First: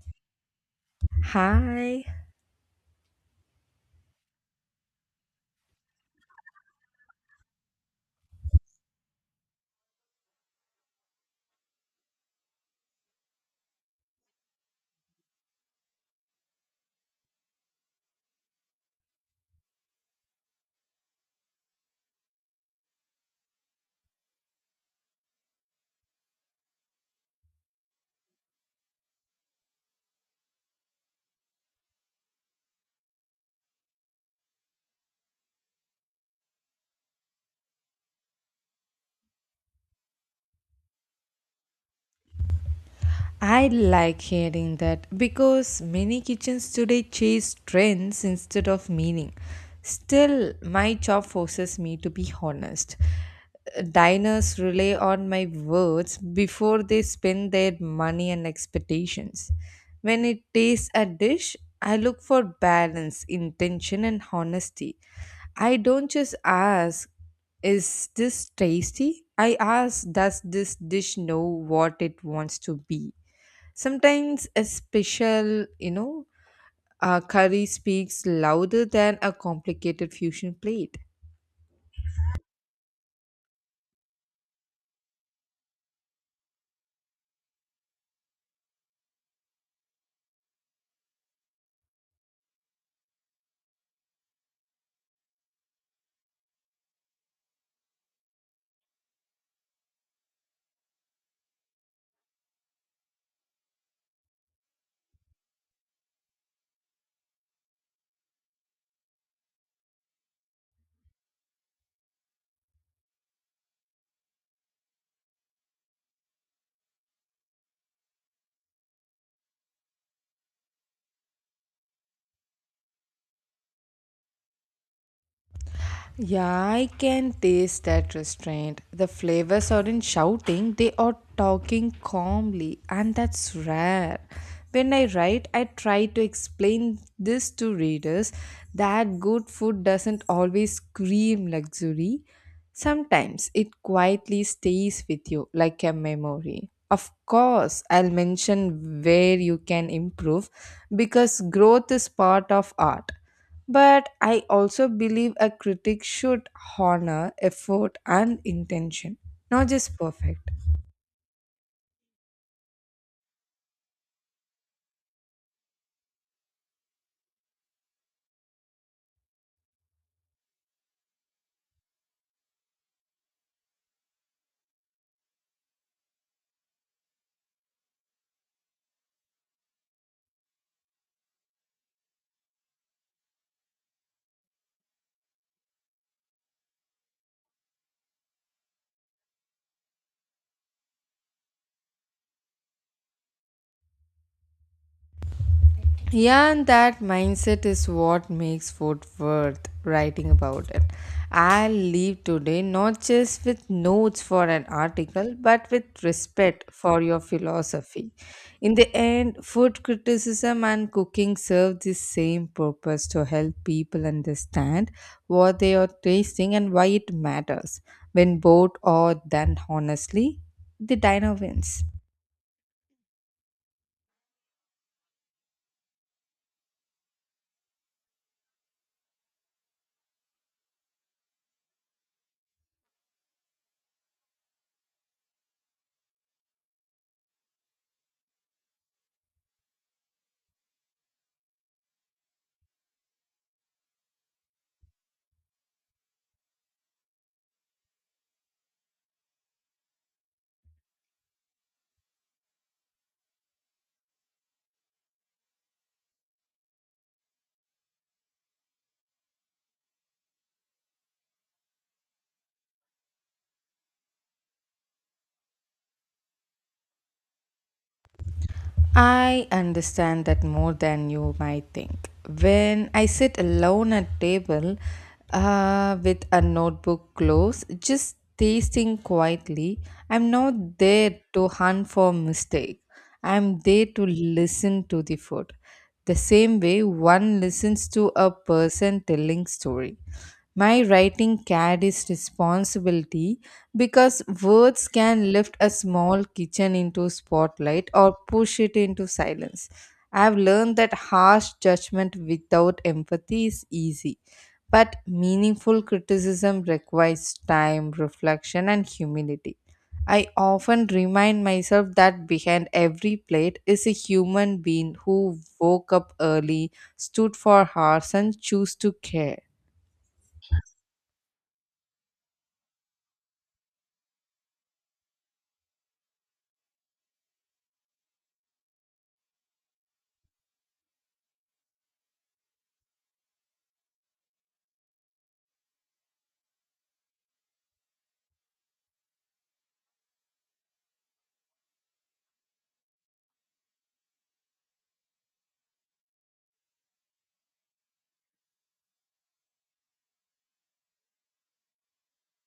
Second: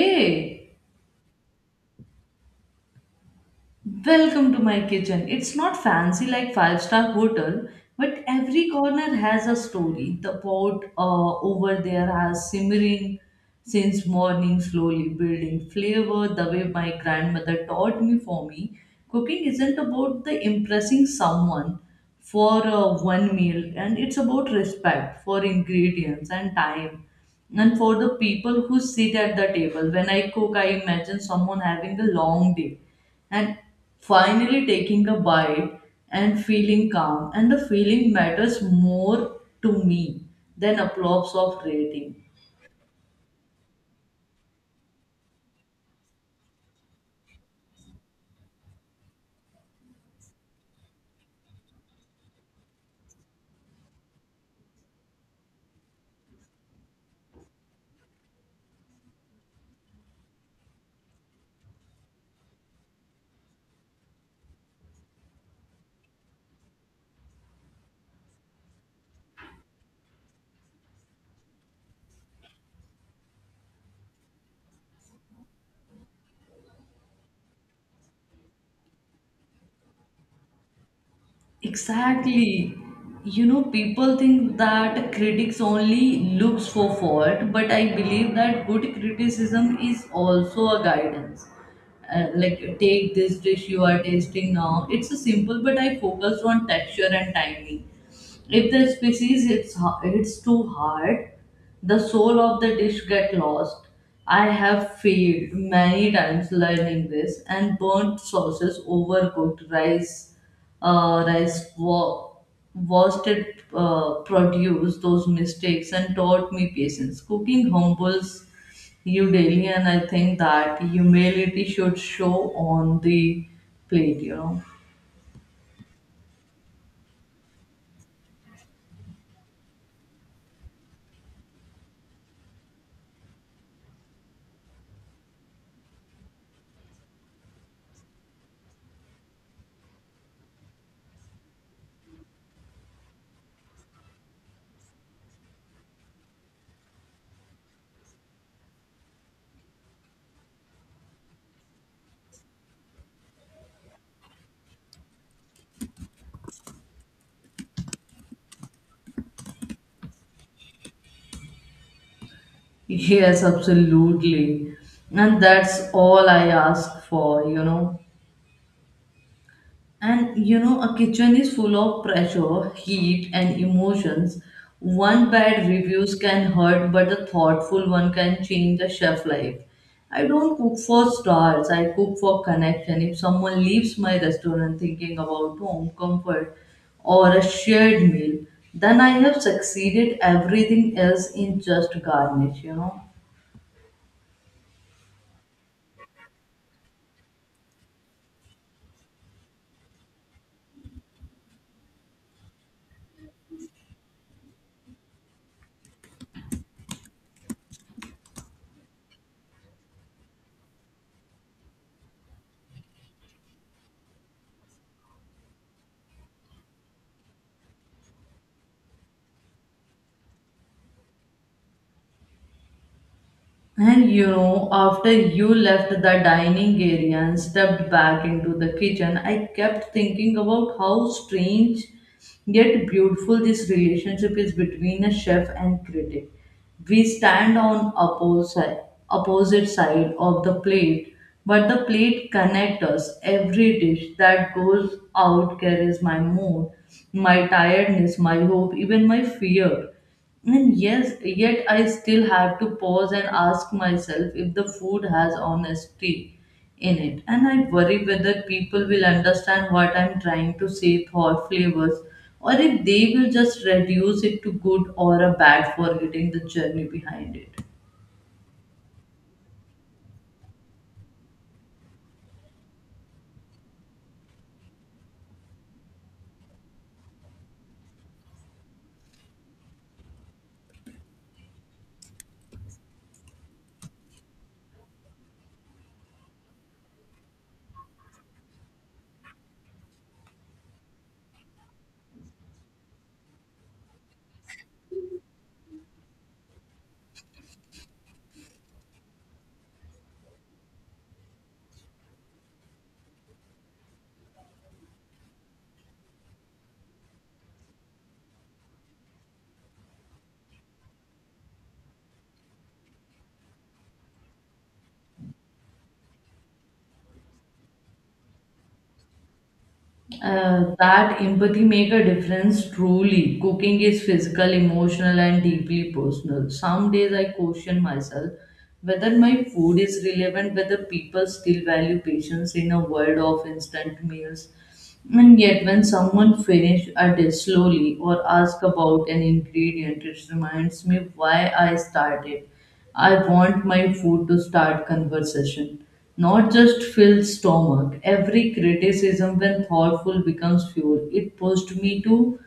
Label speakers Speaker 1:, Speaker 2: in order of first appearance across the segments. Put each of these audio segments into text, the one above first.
Speaker 1: E.
Speaker 2: Hi.
Speaker 1: Welcome to my kitchen. It's not fancy like five-star hotel, but every corner has a story. The pot over there has simmering since morning, slowly building flavor. The way my grandmother taught me, for me, cooking isn't about the impressing someone for one meal, and it's about respect for ingredients and time. And for the people who sit at the table, when I cook, I imagine someone having a long day and finally taking a bite and feeling calm, and the feeling matters more to me than applause of rating.
Speaker 2: I like hearing that because many kitchens today chase trends instead of meaning. Still, my job forces me to be honest. Diners rely on my words before they spend their money and expectations. When it tastes a dish, I look for balance, intention, and honesty. I don't just ask, is this tasty? I ask, does this dish know what it wants to be? Sometimes a special curry speaks louder than a complicated fusion plate.
Speaker 1: Exactly, you know, people think that critics only looks for fault, but I believe that good criticism is also a guidance. Like take this dish you are tasting now, it's a simple but I focused on texture and timing. If the species hits, hits too hard, the soul of the dish get lost. I have failed many times learning this, and burnt sauces, overcooked rice, uh, rice wa- wasted produce, those mistakes, and taught me patience. Cooking humbles you daily, and I think that humility should show on the plate.
Speaker 2: Yeah, I can taste that restraint. The flavors aren't shouting, they are talking calmly, and that's rare. When I write, I try to explain this to readers that good food doesn't always scream luxury. Sometimes it quietly stays with you like a memory. Of course, I'll mention where you can improve because growth is part of art, but I also believe a critic should honor effort and intention, not just perfect.
Speaker 1: Yes, absolutely. And that's all I ask for. And you know, a kitchen is full of pressure, heat, and emotions. One bad reviews can hurt, but a thoughtful one can change the chef life. I don't cook for stars, I cook for connection. If someone leaves my restaurant thinking about home comfort or a shared meal, then I have succeeded everything else in just garnish.
Speaker 2: Yeah, and that mindset is what makes food worth writing about it. I leave today not just with notes for an article, but with respect for your philosophy. In the end, food criticism and cooking serve the same purpose to help people understand what they are tasting and why it matters. When both are done honestly, the diner wins.
Speaker 1: And you know, after you left the dining area and stepped back into the kitchen, I kept thinking about how strange yet beautiful this relationship is between a chef and critic. We stand on opposite side of the plate, but the plate connects us. Every dish that goes out carries my mood, my tiredness, my hope, even my fear. And yes, yet I still have to pause and ask myself if the food has honesty in it. And I worry whether people will understand what I'm trying to say for flavors, or if they will just reduce it to good or a bad, forgetting the journey behind it.
Speaker 2: I understand that more than you might think. When I sit alone at table with a notebook close, just tasting quietly, I'm not there to hunt for mistake. I'm there to listen to the food. The same way one listens to a person telling story. My writing carries responsibility because words can lift a small kitchen into spotlight or push it into silence. I've learned that harsh judgment without empathy is easy, but meaningful criticism requires time, reflection, and humility. I often remind myself that behind every plate is a human being who woke up early, stood for hours, and chose to care.
Speaker 1: That empathy make a difference truly. Cooking is physical, emotional, and deeply personal. Some days I question myself whether my food is relevant, whether people still value patience in a world of instant meals. And yet, when someone finishes a dish slowly or asks about an ingredient, it reminds me why I started. I want my food to start conversation, not just fill stomach. Every criticism, when thoughtful, becomes fuel. It pushed me to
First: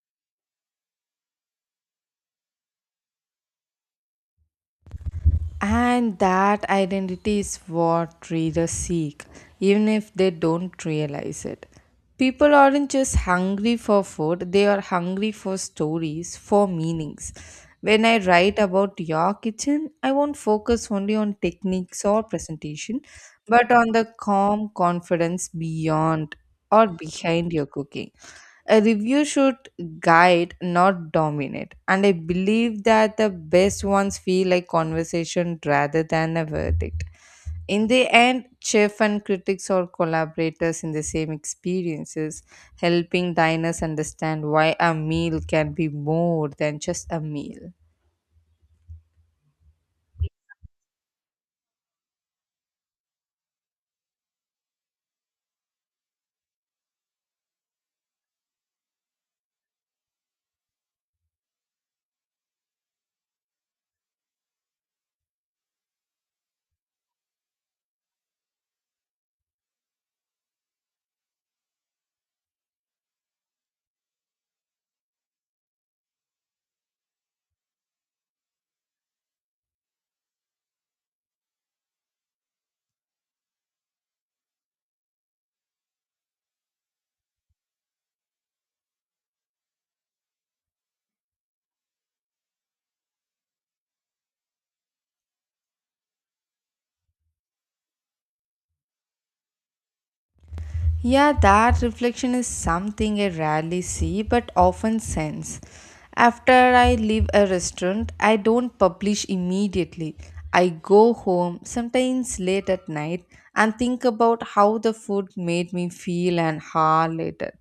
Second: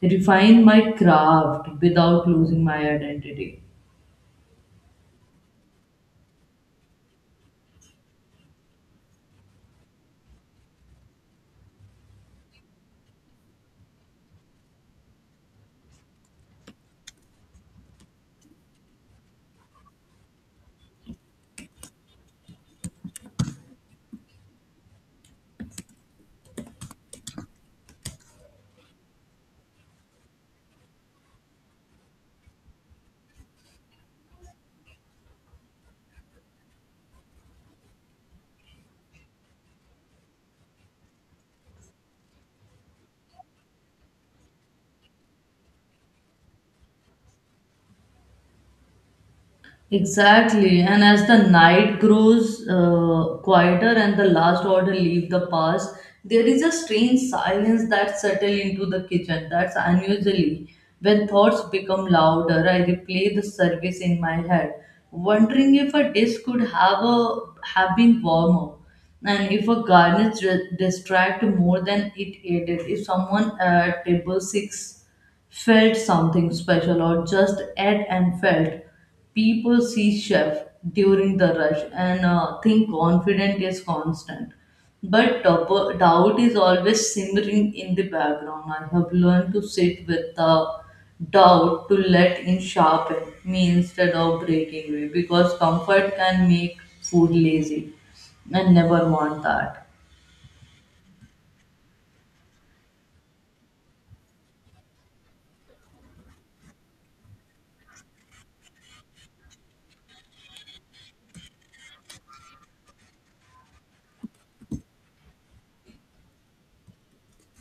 Speaker 1: refine my craft without losing my identity.
Speaker 2: And that identity is what readers seek, even if they don't realize it. People aren't just hungry for food, they are hungry for stories, for meanings. When I write about your kitchen, I won't focus only on techniques or presentation, but on the calm confidence beyond or behind your cooking. A review should guide, not dominate. And I believe that the best ones feel like conversation rather than a verdict. In the end, chef and critics are collaborators in the same experiences, helping diners understand why a meal can be more than just a meal.
Speaker 1: Exactly, and as the night grows quieter and the last order leave the pass, there is a strange silence that settles into the kitchen. That's unusually when thoughts become louder. I replay the service in my head, wondering if a dish could have been warmer, and if a garnish distract more than it aided. If someone at table 6 felt something special or just ate and felt. People see chef during the rush and think confident is constant. But doubt is always simmering in the background. I have learned to sit with the doubt to let in sharpen me instead of breaking me, because comfort can make food lazy. I never want that.
Speaker 2: Yeah, that reflection is something I rarely see but often sense. After I leave a restaurant, I don't publish immediately. I go home, sometimes late at night, and think about how the food made me feel an hour later.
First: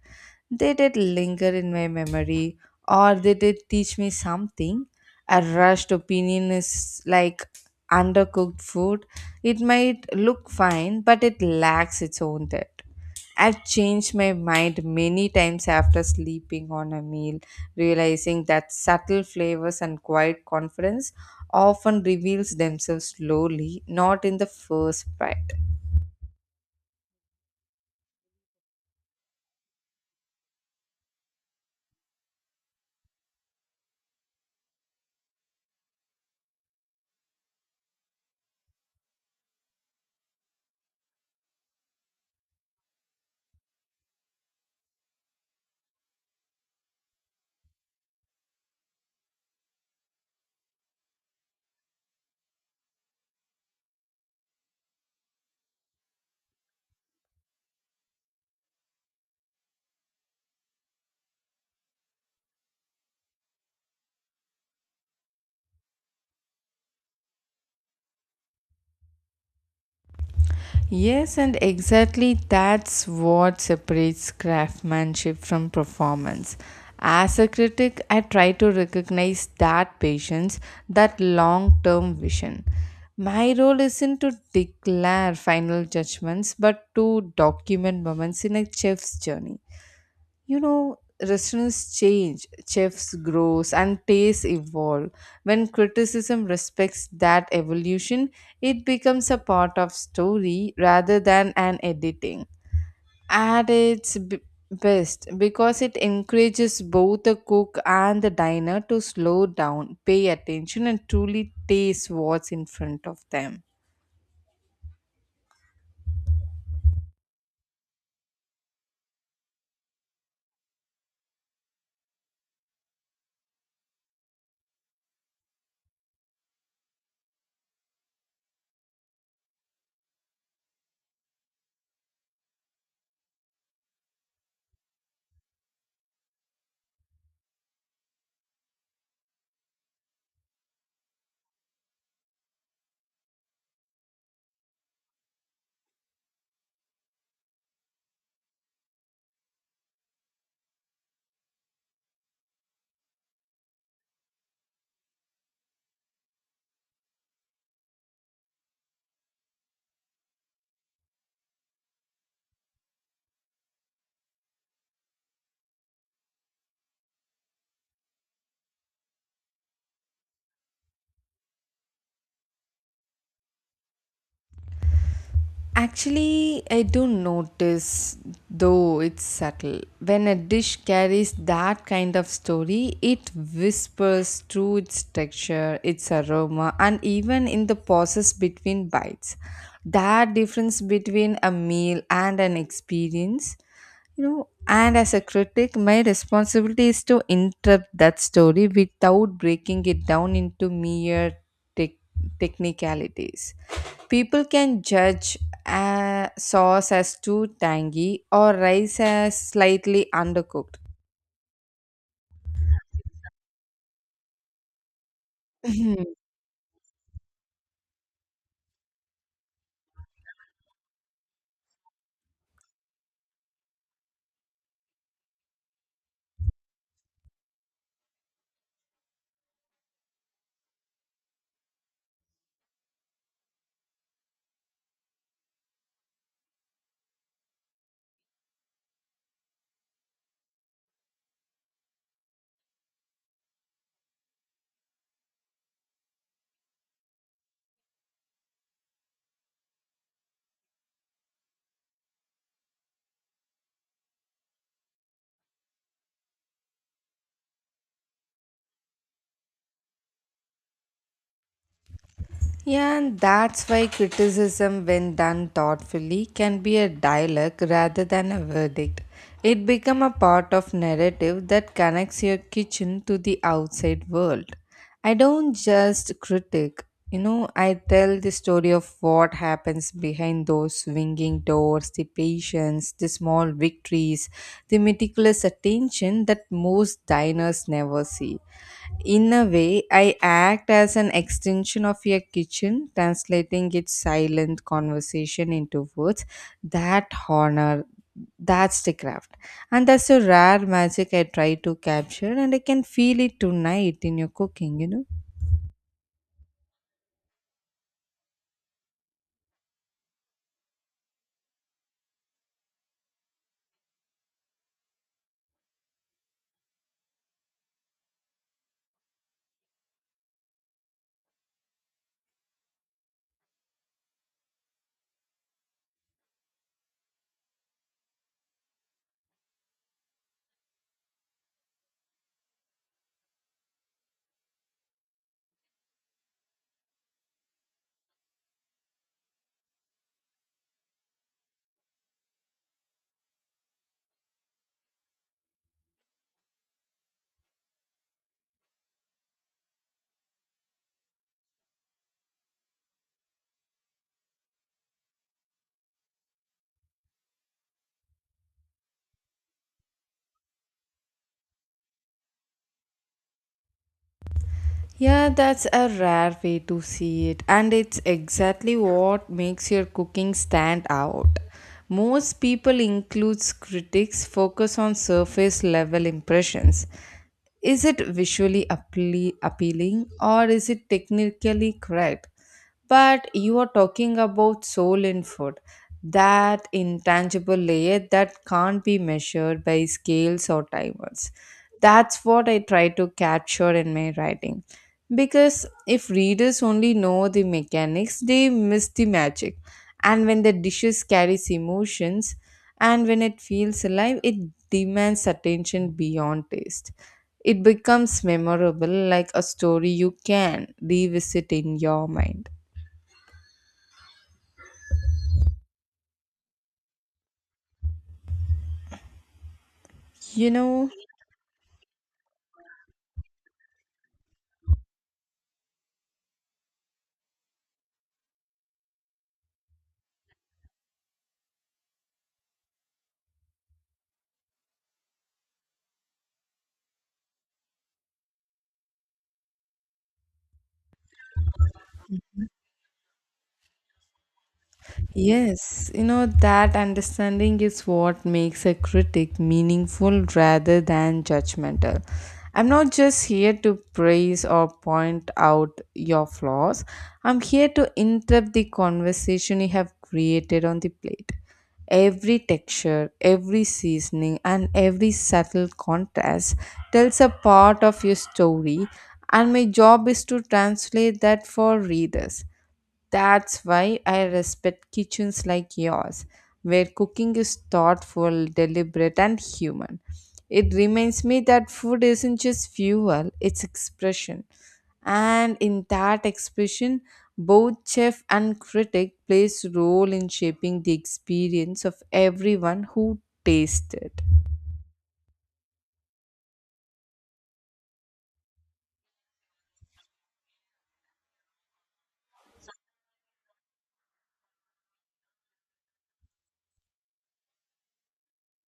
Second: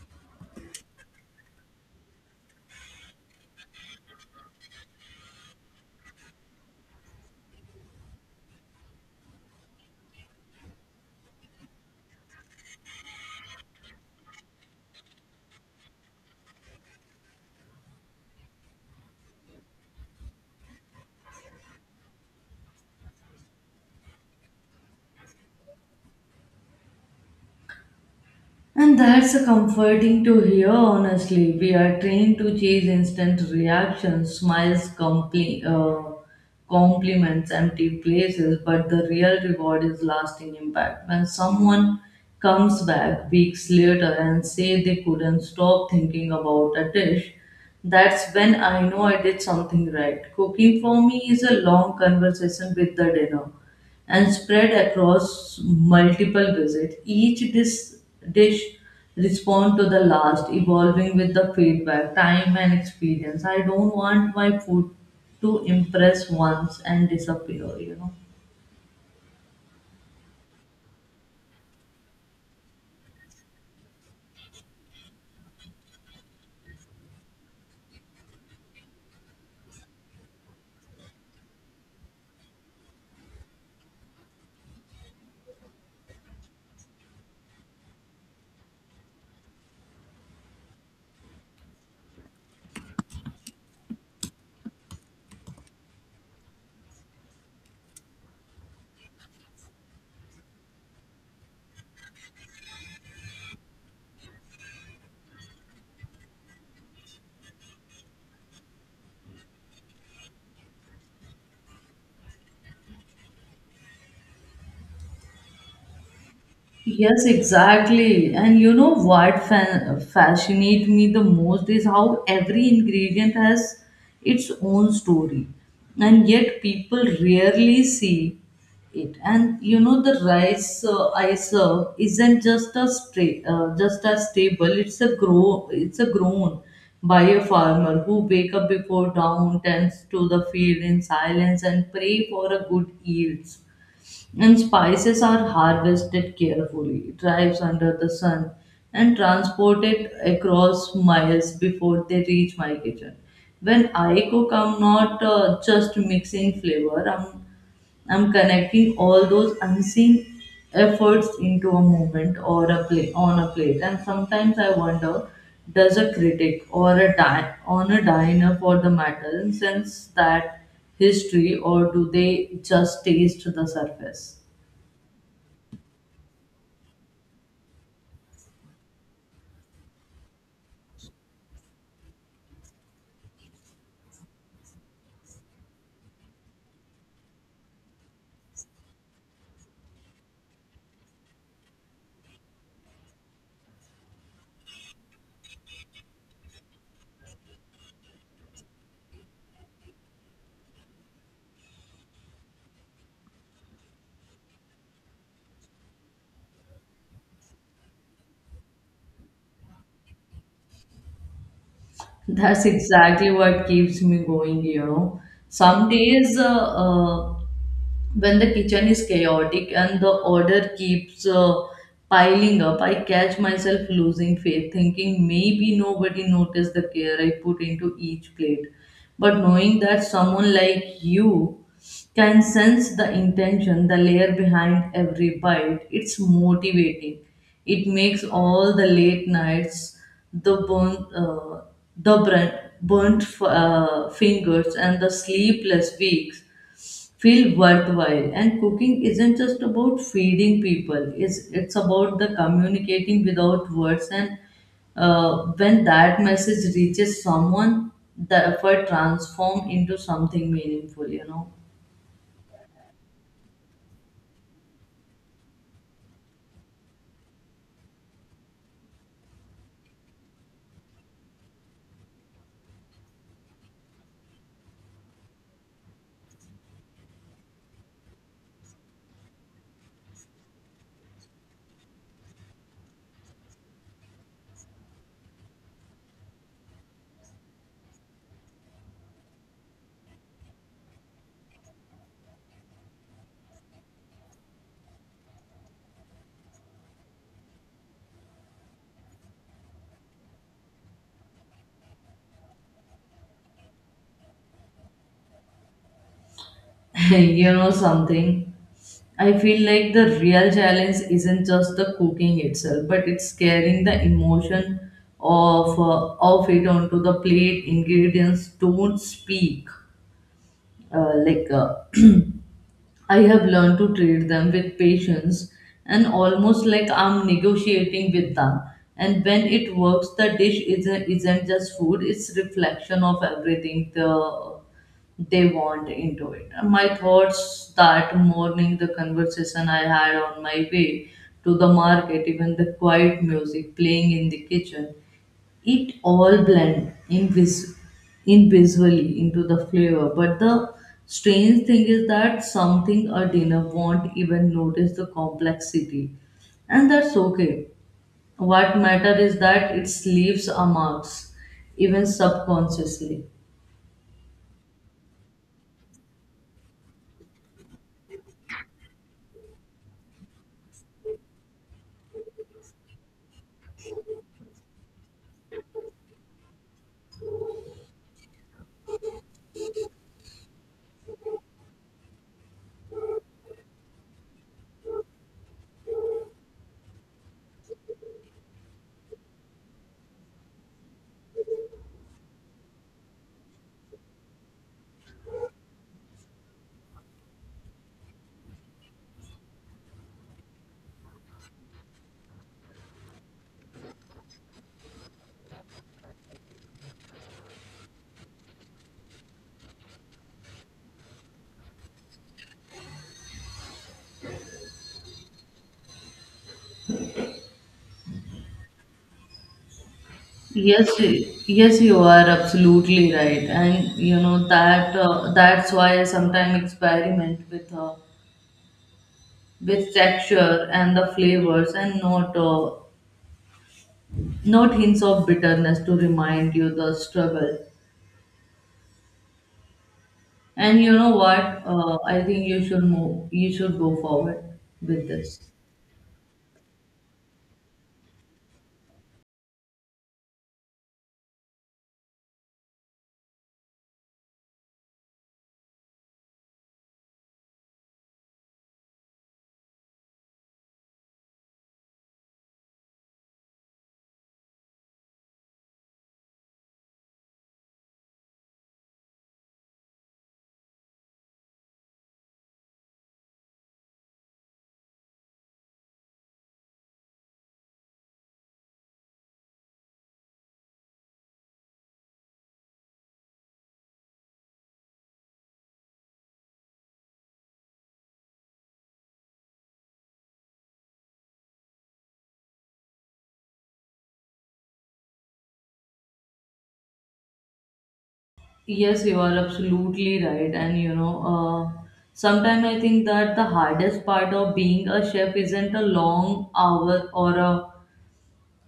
Speaker 2: They Did it linger in my memory or they did it teach me something? A rushed opinion is like undercooked food. It might look fine, but it lacks its own depth. I've changed my mind many times after sleeping on a meal, realizing that subtle flavors and quiet confidence often reveals themselves slowly, not in the first bite.
Speaker 1: And that's a comforting to hear, honestly. We are trained to chase instant reactions, smiles, compliments, empty places, but the real reward is lasting impact. When someone comes back weeks later and say they couldn't stop thinking about a dish, that's when I know I did something right. Cooking for me is a long conversation with the dinner and spread across multiple visits. Each dish respond to the last, evolving with the feedback, time and experience. I don't want my food to impress once and disappear.
Speaker 2: Yes, and exactly that's what separates craftsmanship from performance. As a critic, I try to recognize that patience, that long term vision. My role isn't to declare final judgments, but to document moments in a chef's journey you know Restaurants change, chefs grow, and tastes evolve. When criticism respects that evolution, it becomes a part of story rather than an editing at its best, because it encourages both the cook and the diner to slow down, pay attention, and truly taste what's in front of them.
Speaker 1: Yes, exactly. And you know what fascinates me the most is how every ingredient has its own story, and yet people rarely see it. And you know, the rice I serve isn't just a just a staple. It's a grow. It's a grown by a farmer who wake up before dawn, tends to the field in silence, and pray for a good yield, and spices are harvested carefully, drives under the sun, and transported across miles before they reach my kitchen. When I cook, I'm not just mixing flavor, I'm connecting all those unseen efforts into a moment or a plate on a plate. And sometimes I wonder, does a critic or a on a diner for the matter sense that history, or do they just taste the surface?
Speaker 2: Actually, I do notice, though it's subtle. When a dish carries that kind of story, it whispers through its texture, its aroma, and even in the pauses between bites. That difference between a meal and an experience, and as a critic, my responsibility is to interrupt that story without breaking it down into mere tech technicalities. People can judge a sauce as too tangy or rice as slightly undercooked.
Speaker 1: That's exactly what keeps me going, you know. Some days, when the kitchen is chaotic and the order keeps piling up, I catch myself losing faith, thinking maybe nobody noticed the care I put into each plate. But knowing that someone like you can sense the intention, the layer behind every bite, it's motivating. It makes all the late nights, the burnt, uh, the burnt fingers, and the sleepless weeks feel worthwhile. And cooking isn't just about feeding people, it's about the communicating without words. And when that message reaches someone, the effort transform into something meaningful, you know.
Speaker 2: Yeah, and that's why criticism, when done thoughtfully, can be a dialogue rather than a verdict. It becomes a part of narrative that connects your kitchen to the outside world. I don't just critique, I tell the story of what happens behind those swinging doors, the patience, the small victories, the meticulous attention that most diners never see. In a way, I act as an extension of your kitchen, translating its silent conversation into words. That honor, that's the craft. And that's a rare magic I try to capture, and I can feel it tonight in your cooking.
Speaker 1: You know something, I feel like the real challenge isn't just the cooking itself, but it's carrying the emotion of it onto the plate. Ingredients don't speak uh, like uh, I have learned to treat them with patience and almost like I'm negotiating with them. And when it works, the dish isn't just food, it's reflection of everything they want into it. And my thoughts that morning, the conversation I had on my way to the market, even the quiet music playing in the kitchen, it all blend invisibly into the flavor. But the strange thing is that something a dinner won't even notice the complexity, and that's okay. What matter is that it leaves a marks, even subconsciously.
Speaker 2: Yeah, that's a rare way to see it, and it's exactly what makes your cooking stand out. Most people, includes critics, focus on surface level impressions. Is it visually appealing or is it technically correct? But you are talking about soul in food, that intangible layer that can't be measured by scales or timers. That's what I try to capture in my writing because if readers only know the mechanics, they miss the magic. And when the dishes carries emotions, and when it feels alive, it demands attention beyond taste. It becomes memorable like a story you can revisit in your mind. You know,
Speaker 1: Yes, you are absolutely right, and you know that that's why I sometimes experiment with texture and the flavors, and not hints of bitterness to remind you the struggle. And you know what? I think you should move. You should go forward with this.
Speaker 2: Yes, that understanding is what makes a critic meaningful rather than judgmental. I'm not just here to praise or point out your flaws, I'm here to interrupt the conversation you have created on the plate. Every texture, every seasoning, and every subtle contrast tells a part of your story, and my job is to translate that for readers. That's why I respect kitchens like yours, where cooking is thoughtful, deliberate, and human. It reminds me that food isn't just fuel, it's expression. And in that expression, both chef and critic plays role in shaping the experience of everyone who tastes it.
Speaker 1: Yes, you are absolutely right. And you know, uh, sometimes I think that the hardest part of being a chef isn't a long hour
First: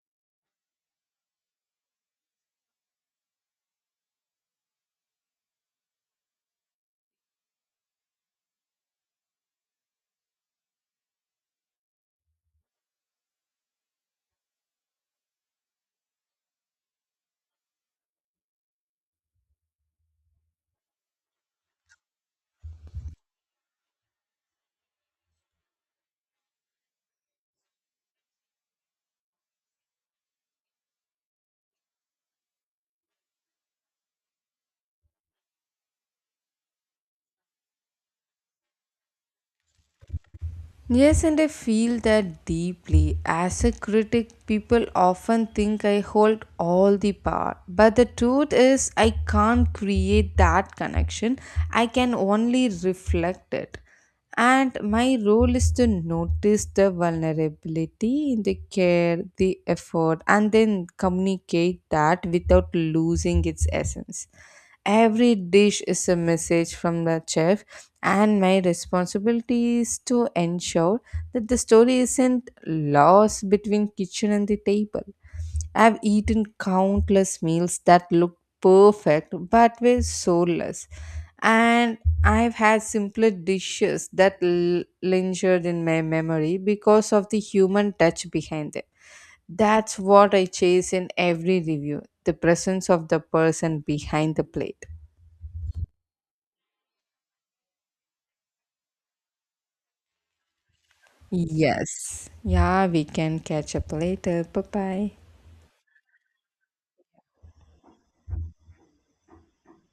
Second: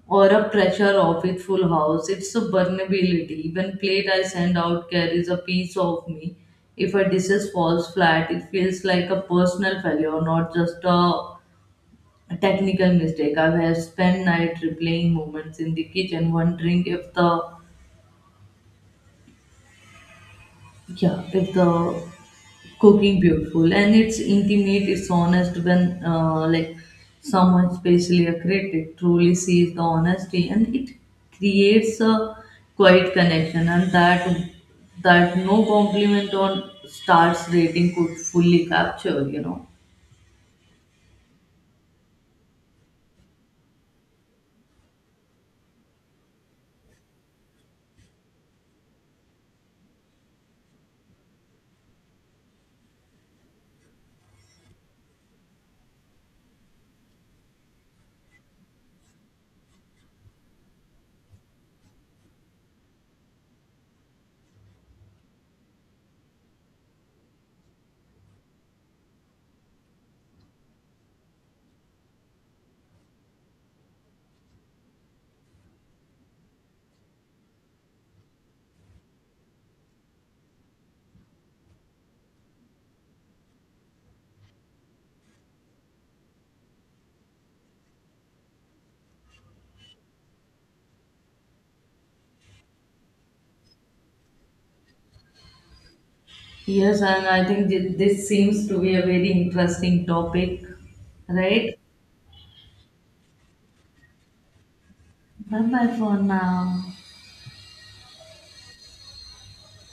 Speaker 1: or a pressure of it full house. It's a vulnerability. Even plate I send out carries a piece of me. If a dishes falls flat, it feels like a personal failure, not just a technical mistake. I have spent night replaying moments in the kitchen, wondering if the cooking beautiful and it's intimate. It's honest when like someone, especially a critic, truly sees the honesty, and it creates a quiet connection, and that no compliment on stars rating could fully capture. You know.
Speaker 2: Yes, and I feel that deeply. As a critic, people often think I hold all the power. But the truth is, I can't create that connection. I can only reflect it. And my role is to notice the vulnerability, the care, the effort, and then communicate that without losing its essence. Every dish is a message from the chef, and my responsibility is to ensure that the story isn't lost between kitchen and the table. I've eaten countless meals that looked perfect but were soulless, and I've had simpler dishes that lingered in my memory because of the human touch behind them. That's what I chase in every review, the presence of the person behind the plate.
Speaker 1: Yes, and I think this seems to be a very interesting topic, right?
Speaker 2: Yes. Yeah, we can catch up later. Bye bye.
Speaker 1: Bye bye for now.